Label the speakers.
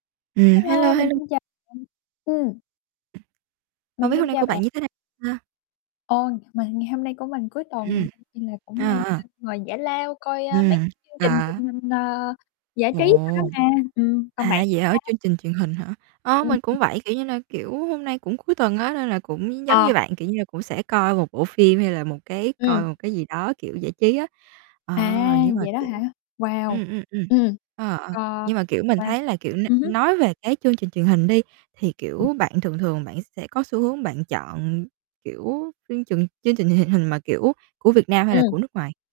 Speaker 1: Ừm, hello,
Speaker 2: Hello, mình
Speaker 1: hello.
Speaker 2: xin chào bạn. Ừm.
Speaker 1: Không
Speaker 2: Mình
Speaker 1: biết hôm
Speaker 2: xin
Speaker 1: nay của
Speaker 2: chào bạn.
Speaker 1: bạn như thế nào ha?
Speaker 2: Ôi! Mà ngày hôm nay của mình cuối tuần
Speaker 1: Ừm.
Speaker 2: nên là cũng đang,
Speaker 1: À, à.
Speaker 2: ơ, ngồi giải lao coi, ơ, mấy
Speaker 1: Ừm,
Speaker 2: cái chương trình
Speaker 1: à.
Speaker 2: truyền hình, ờ, giải trí đó đó
Speaker 1: Ồ!
Speaker 2: mà. Ừm, còn
Speaker 1: À,
Speaker 2: bạn thì
Speaker 1: vậy hả,
Speaker 2: sao?
Speaker 1: chương trình truyền hình hả? Ơ,
Speaker 2: Ừm,
Speaker 1: mình
Speaker 2: ừ.
Speaker 1: cũng vậy, kiểu như nà, kiểu, hôm nay cũng cuối tuần á, nên là cũng nh giống
Speaker 2: Ờ.
Speaker 1: như bạn, kiểu như là, cũng sẽ coi một bộ phim hay là một cái coi
Speaker 2: Ừm.
Speaker 1: một cái gì đó, kiểu, giải trí á. Ờ,
Speaker 2: À,
Speaker 1: nhưng mà,
Speaker 2: vậy đó
Speaker 1: kiểu
Speaker 2: hả? Wow!
Speaker 1: ừm, ừm, ừm,
Speaker 2: Ừm,
Speaker 1: ờ, ờ.
Speaker 2: ờ,
Speaker 1: Nhưng mà, kiểu, mình
Speaker 2: wow.
Speaker 1: thấy là, kiểu, n
Speaker 2: Ừm hứm.
Speaker 1: nói về cái chương trình truyền hình đi, thì, kiểu, bạn thường thường bạn sẽ có xu hướng bạn chọn, kiểu, chương chừng chương trình truyền hình hình mà, kiểu, của Việt Nam hay là
Speaker 2: Ừm.
Speaker 1: của nước ngoài?